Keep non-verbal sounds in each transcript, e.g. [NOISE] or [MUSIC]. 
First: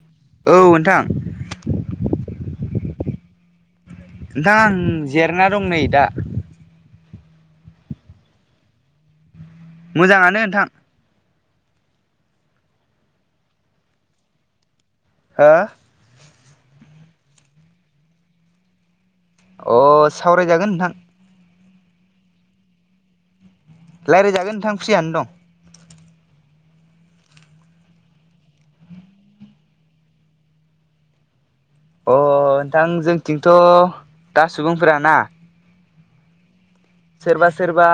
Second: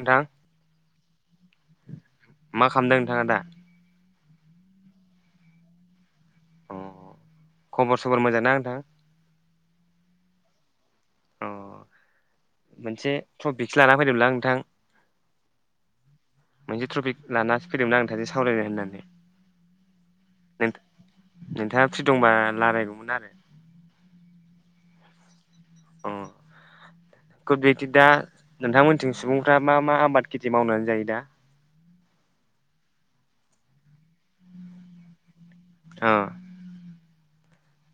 नोंथां औ नोंथां। मा खालामदों नोंथाङा दा? नोंथा आं जेरना दं नै दा। अ खबर सबर मोजां ना नोंथां? मोजाङानो नोंथां। अ मोनसे ट्रपिकसो लानानानै फैदोंमोनलांं नोंथां। हो? मोनसे ट्रफिक लानासो फैदोंमोन आं नोंथांजों सावरायनो होननानै। अ सावरायजागोन नोंथां। नोंथाङा फ्रि दंबा रायलायगौमोन आरो। रायज्लायजागोन नोंथां फ्रियानो दं। औ। गुद बिदि दा नोंथांमोनथिं सुबुंफ्रा मा मा आबाद खेथि मावनानै जायो दा? अ नोंथां जोंथिंथ' दा सुबुंफोराना औ। सोरबा सोरबा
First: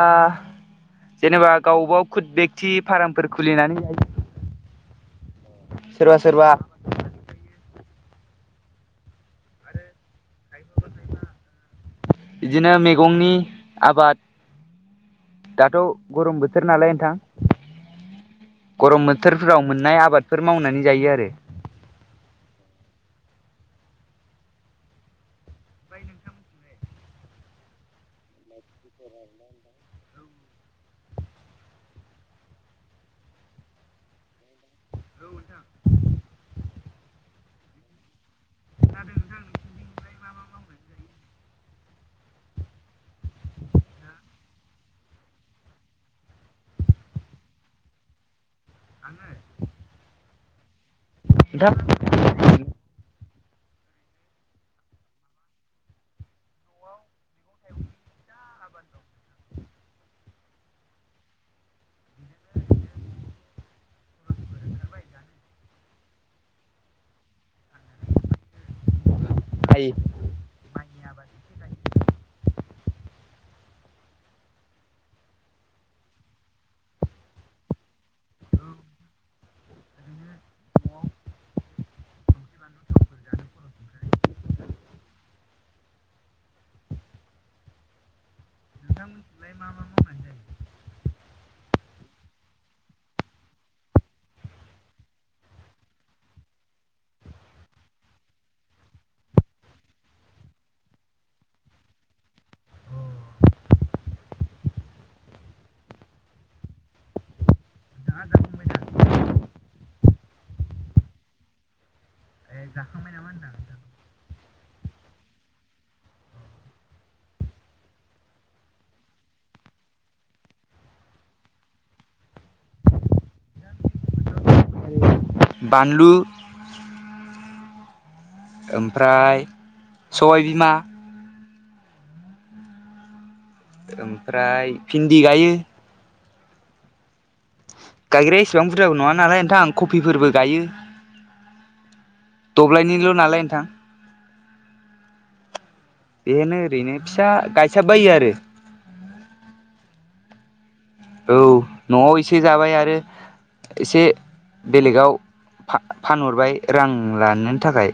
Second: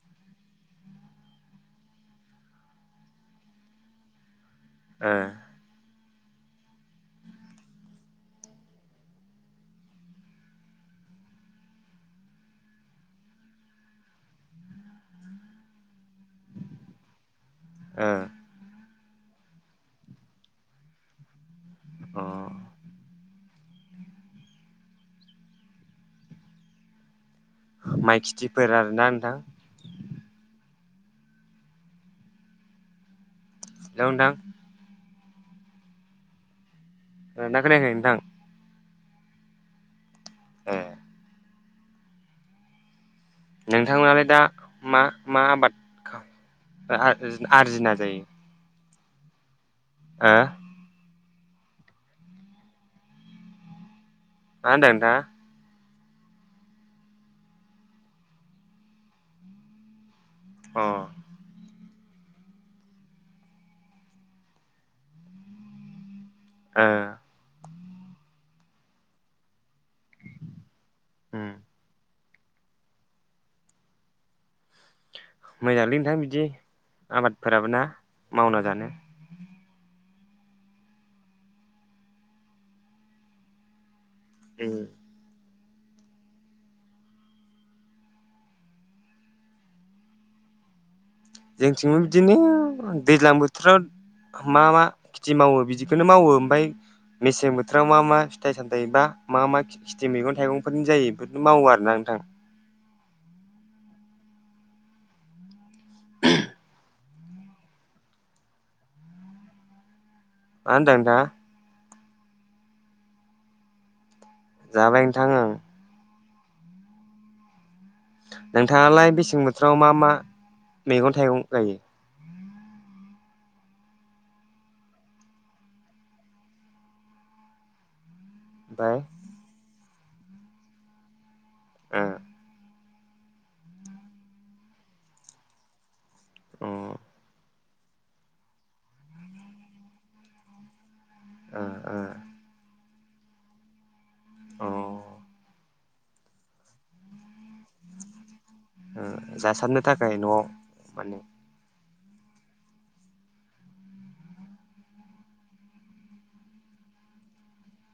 जेनेबा गाव गाव खुद बेक्ति फार्मफोर खुलिनानै जायो। ओ। सोरबा सोरबा [INAUDIBLE] बिदिनो मैगंनि आबाद दाथ' गरम बोथोर नालाय नोंथां गरम बोथ बोथोरफोराव मोननाय आबादफोर मावनानै जायो आरो। अ। ओमफाय नोंथांमोनथिंलाय? माइ खेथिफोर आरोना नोंथां। हेलौ नोंथां खोनादोंना खोनायाखै नोंथां? ए। नोंथांमोनालाय दा मा मा आबाद? ओ आर्जियो आरजिनानै आङो? हो। दाब मा होन्दों नोंथाङा? अ। ओ। हम। मोजांलै नोंथां बिदि आबादफोराबो ना मावना जानो। उम। ओमफ्राय मा मा मावनानै जायो? जोंथिंबो बिदिनो दैज्लां बोथोराव मा मा खेथि मावो बिदिखौनो मावो ओमफाय मेसें बोथोराव मा मा फिथाइ सामथाय बा मा मा खिथि मैगं थाइगंफोरनि जायो बेफोरखौ मावो आरोना नों थां। दा जाखांबाय दा? मा होन्दों नोंथाङा? ए जाखांबाय नामा होनदां? जाबाय नोंथां औ। नोंथाङालाय बेसें बोथोराव मा मा मैगं थाइगं गायो? बानलु ओमफाय ओमफ्राय सबायबिमा ए ओमफ्राय भिन्दि गायो। अ। गायग्राया इसेबां बुरजाबो नङा नालाय नोंथां आं कफिफोरबो गायो आ आ। दब्लायनिल' नालाय नोंथां। अ। बेनो ओरैनो फिसा गाय आ जासारनो थाखाय न'आव माने औ न'आव एसे जाबाय आरो एसे बेलेगाव फा फानहरबाय रां लानो थाखाय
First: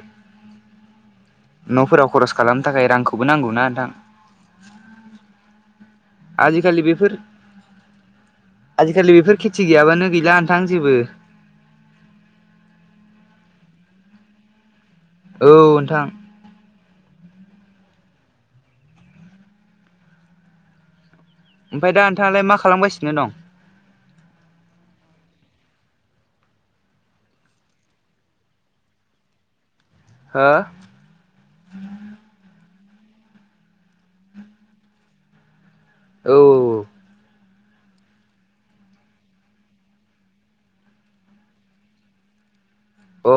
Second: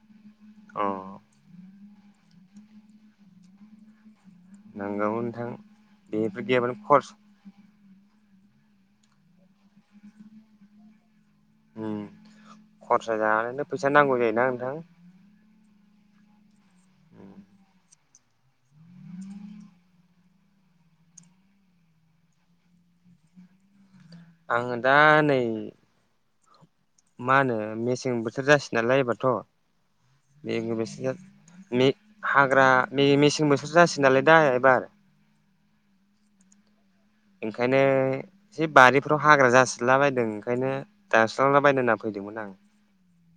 अ। न'फोराव खरस खालामनो थाखाय रांखौबो नांगौना नोंथां। नांगौमोन नोंथां बेफोर गैयाबानो आजिखालि बेफोर खर्स आजिखालि बेफोर खेथि गैयाबानो गैला नोंथां जेबो। उम खरसा जानायनि फैसा नांगौ जायोना नोंथां। औ नोंथां। ओमफाय दा नोंथाङालाय मा खालामगासिनो दं। आङो दा नै मा होनो मेसें बोथोर जासै नालाय हो एबारथ' हाग्रा मे मेसें बोथोर जासिगोन नालाय दा एबार औ औ औ ओंखायनो एसे बारिफ्राव हाग्रा जासिला बायदों ओंखायनो दानस्रांलाबायनो होनना फैदोंमोन [UNINTELLIGIBLE] अ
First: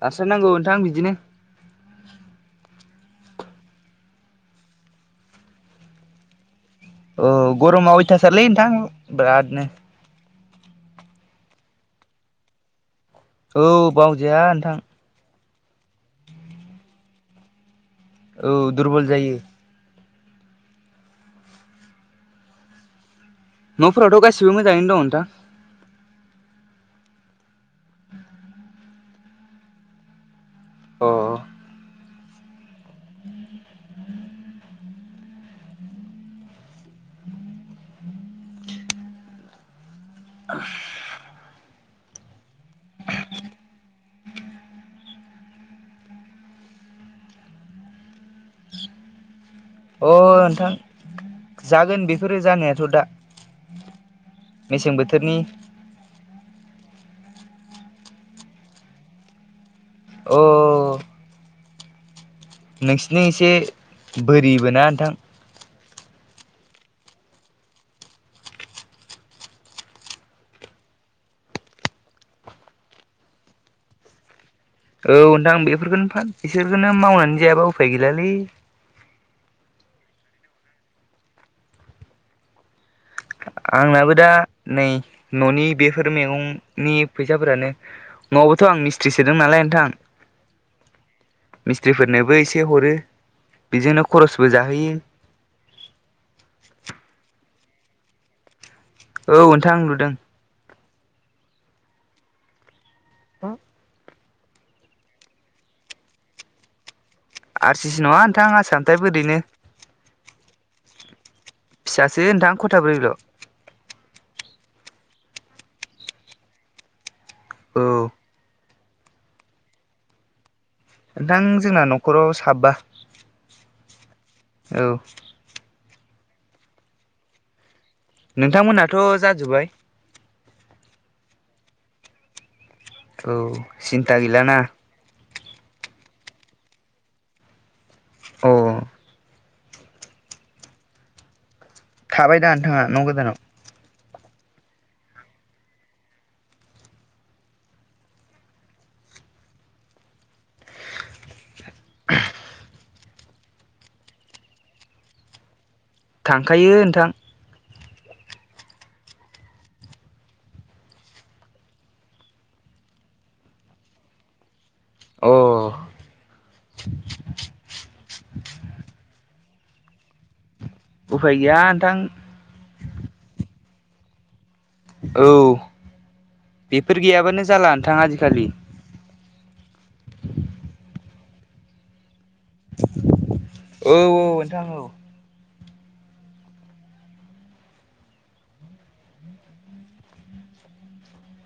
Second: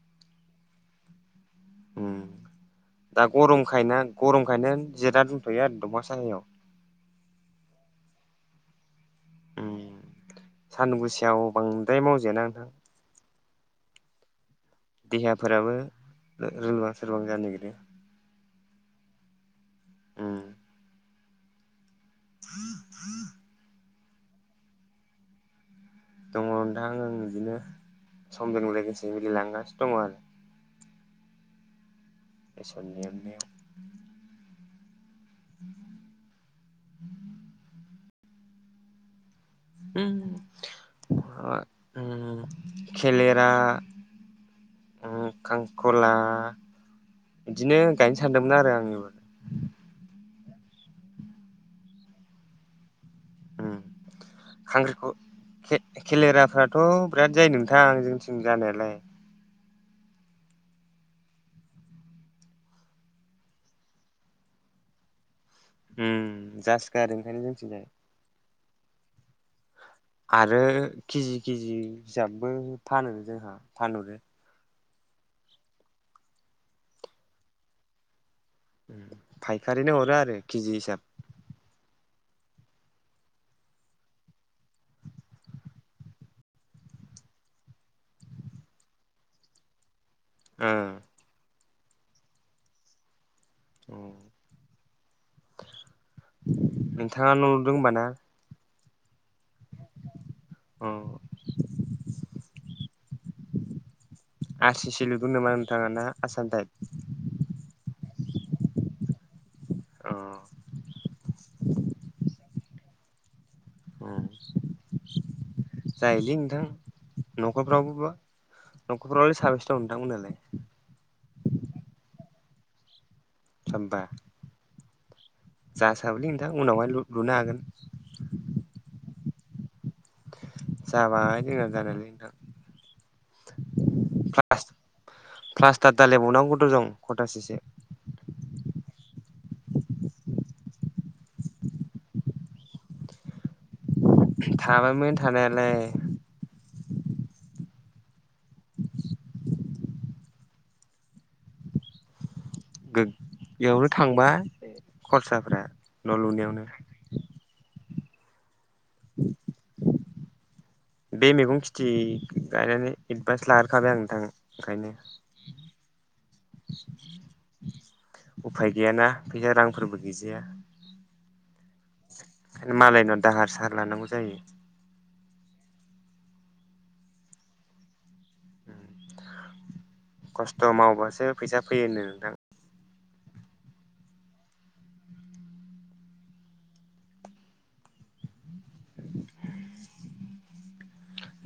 दासो नांगौ नोंथां बिदिनो। उम दा गरमखायना गरमखायनो जिरायना दंथ'यो आरो दंफां साहायाव औ गरमा अयथासारलै नोंथां बिरादनो सानदुं गोसायाव बांद्राय मावजाया नोंथां। औ मावजाया नोंथां। देहाफोराबो लोरबां सोरबां जानो नागिरो औ दुरबल जायो। उम [INAUDIBLE] न'फोरावथ' गासिबो मोजाङैनो दं नोंथां। दङ नोंथां आं बिदिनो समजों लोगोसे मिलायलांगासिनो दङ आरो अह इसोरनि अननायाव [INAUDIBLE] उम खेलेरा [INAUDIBLE] खांख्रिख'ला बिदिनो गायनो सानदोंमोन आरो आं अ नोंथां जागोन बेफोरो जानायाथ' दा मेसें बोथोरनि खांख्रिख'ला खेलेराफ्राथ' बिराद जायो नोंथां जोंथिं जानायालाय औ नोंसिनि एसे बोरिबो ना नोंथां ओम जासोगारो ओंखायनो जोंनिथिंजाय आरो केजि केजि हिसाबबो फानो जोंहा फानहरो औ नोंथां आं बेफोरखौनो फा बिसोरखौनो मावनानै जायाबा उफाय गैलालै फायखारिनो हरो आरो केजि हिसाब [INAUDIBLE] आंनाबो दा नै न'नि बेफोर मैगंनि फैसाफोरानो न'आवबोथ' आं मिस्ट्रि सोदों नालाय नोंथां उम मिस्थ्रिफोरनोबो एसे हरो बेजोंनो खरसबो जाहोयो नोंथाङा न' लुदों होनबा ना। औ नोंथां लुदों। औ। हेलौ आरसिसि लुदों नामा नोंथाङा ना आसाम टाइप। आरसिसि नङा नोंथां आसामटाइप बायदिनो औ फिसासो नोंथां खथाब्रैल' औ जायो नोंथां औ न'खरफ्रावबो न'खरफ्रावलाय साबैसे' दं नोंथांमोनालाय? नोंथां जोंना न'खराव साबा। सा बा औ जासाबलै नोंथां उनावहाय लुनो हागोन। नोंथांमोनहाथ' जाजोब्बाय। जाबाय जोंना जानायालाय औ सिनथा गैला ना प्लास प्लास्टार दालायबावनांगौ दं खथासेसो औ थाबाय दा नोंथाङा न' गोदानाव थाबायमोन थानायालाय गोगोमानो थांबाय खरसाफ्रा न' लुनायावनो थांखायो नोंथां [INAUDIBLE] बे मैगं खेथि गायनानै एडभान्स लाग्रोखाबाय आं नोंथां ओंखायनो अ उफाय गैयाना फैसा रांफोरबो गैजाया उफाय गैया नोंथां। ओंखायनो मालायनाव दाहार साहार लानांगौ जायो। औ बेफोर गैयाबानो जाला नोंथां आजिखालि खस्थ' मावबासो फैसा फैयोनो नोंथां। औ-औ नोंथां औ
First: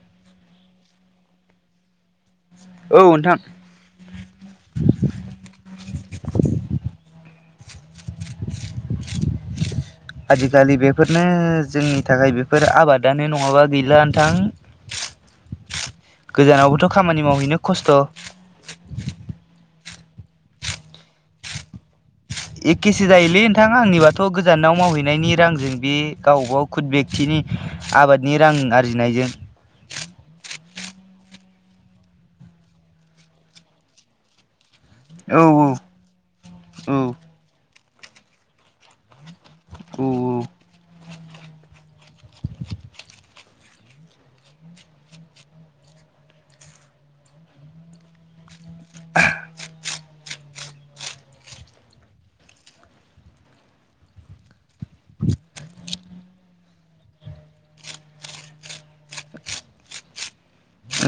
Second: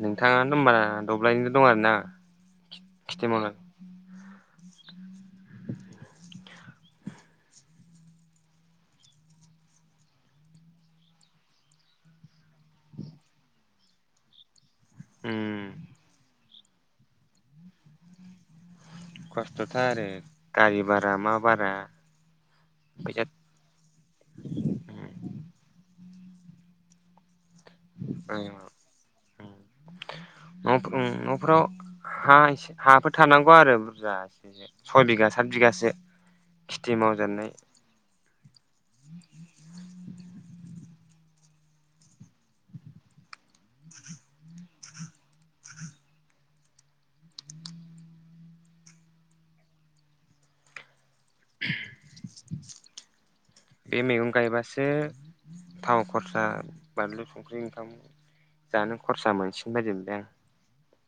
नोंथाङा होनबा दब्लायनैल' दं आरोना औ खेथि नोंथां मावनानै [INAUDIBLE] [INAUDIBLE] [INAUDIBLE] आजिखालि बेफोरनो जोंनि थाखाय बेफोर आबादानो नङाबा गैला नोंथां। ओम गोजानावबोथ' खामानि मावहैनो खस्थ' खस्थ'थार आरो गारि भारा मा भारा एखेसो फैसा जायोलै नोंथां आंनिबाथ' गोजानाव मावहैनायनि रांजों बे गाव गाव खुद बेक्टिनि आबादनि रां आरजिनायजों ओम न'फ्राव हा एसे हाफोर थानांगौ आरो बुरजा सय बिघा औ सात बिघासो औ खेथि औ मावजानाय औ [INAUDIBLE] बे मैगं गायबासो थाव खरसा बानलु संख्रि ओंखाम जानो खरसा मोनसिगोन बायदिमोनबाय आं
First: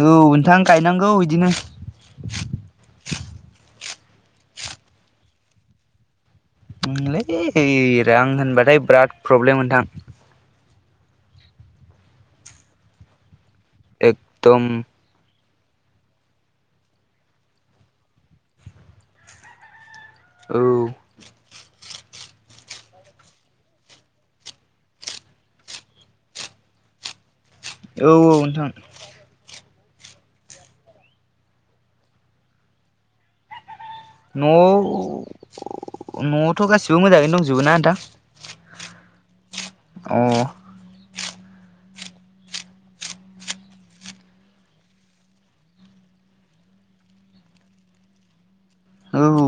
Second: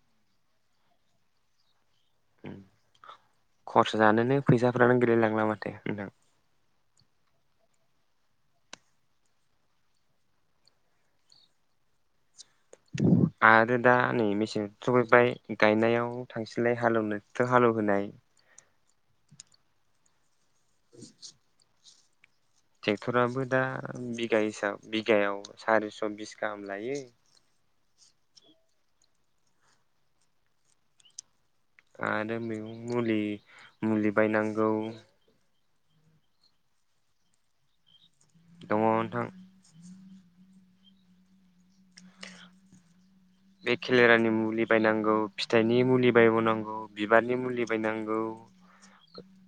औ नोंथां गायनांगौ बिदिनो खरसा जानोनो फैसाफ्रानो गैलायलांला माथो नोंथां ओं लै दे- दे आं होनबाथाय बिराद प्रब्लेम नोंथां आरो दा नै एकदम मेसें सफैबाय गायनायाव थांसैलाय हालेवनाय ट्रेक्टर' हालेवहोनाय औ ट्रेक्टराबो दा बिगा हिसाब बिगायाव सारिस' बिस गाहाम लायो। औ औ नोंथां। आरो बेनि मुलि मुलि बायनांगौ न'आव- न'आवथ' गासिबो मोजाङैनो दंजोबो ना नोंथां? दङ नोंथां अह। बे खेलेरानि मुलि बायनांगौ फिथाइनि मुलि बायबावनांगौ बिबारनि मुलि बायनांगौ। औ।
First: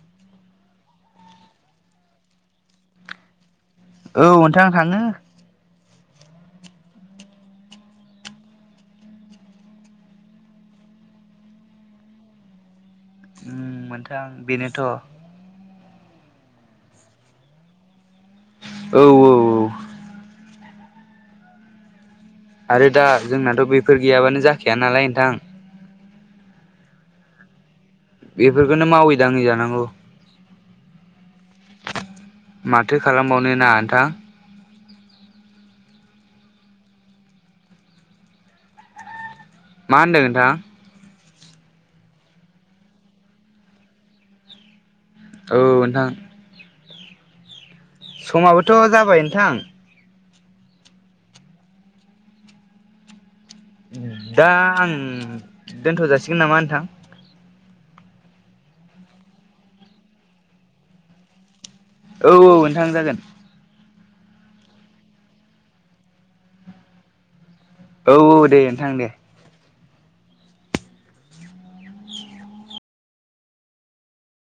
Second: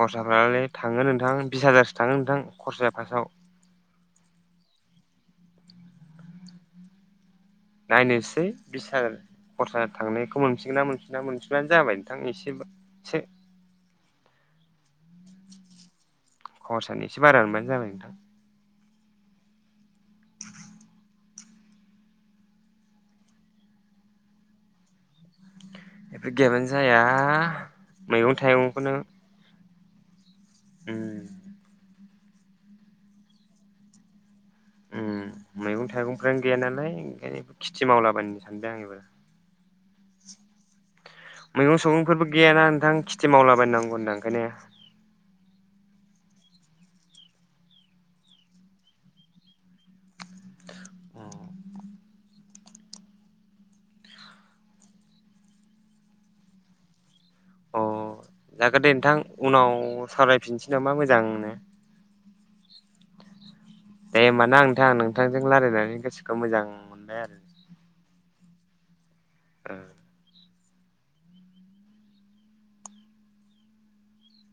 खरसाफ्रालाय थाङो नोंथां बिस हाजारसो थाङो नोंथां खरसाया फास्टआव। औ नोंथां थाङो। नायनोसै बिस हाजार खरसा थांनायखौ मोनफिनगोनना मोनफिनना मोनफिनबानो जाबाय नोंथां एसे एसे मोनथों बेनोथ' खरसानि एसे बारा मोनबानो जाबाय नोंथां। औ औ। आरो दा जोंनाथ' बेफोर गैयाबानो जाखाया नालाय नोंथां। बेफोर गैयाबानो जाया। मैगं बेफोरखौनो थाइगंखौनो मावै दाङै जानांगौ उम। माथो खालामबावनो ना नोंथां। मैगं थाइगंफ्रानो गैया नालाय ओंखायनो खेथि मावलाबानोनो सानदों आं एबार मा होनदों नोंथां? मैगं सैगंफोरबो गैयाना नोंथां खेथि मावलाबायनांगौ होनदों ओंखायनो औ नोंथां। समाबोथ' जाबाय नोंथां। दा आं दोनथ' जासिगोन नामा नोंथां। अ जागोन दे नोंथां उनाव सावरायफिनसै नामा मोजांनो। औ औ नोंथां जागोन। दे होनबा ना नोंथां नोंथांजों रायलायनानै गोसोखौ मोजां मोनबाय आरो। औ औ दे नोंथां दे। ओ।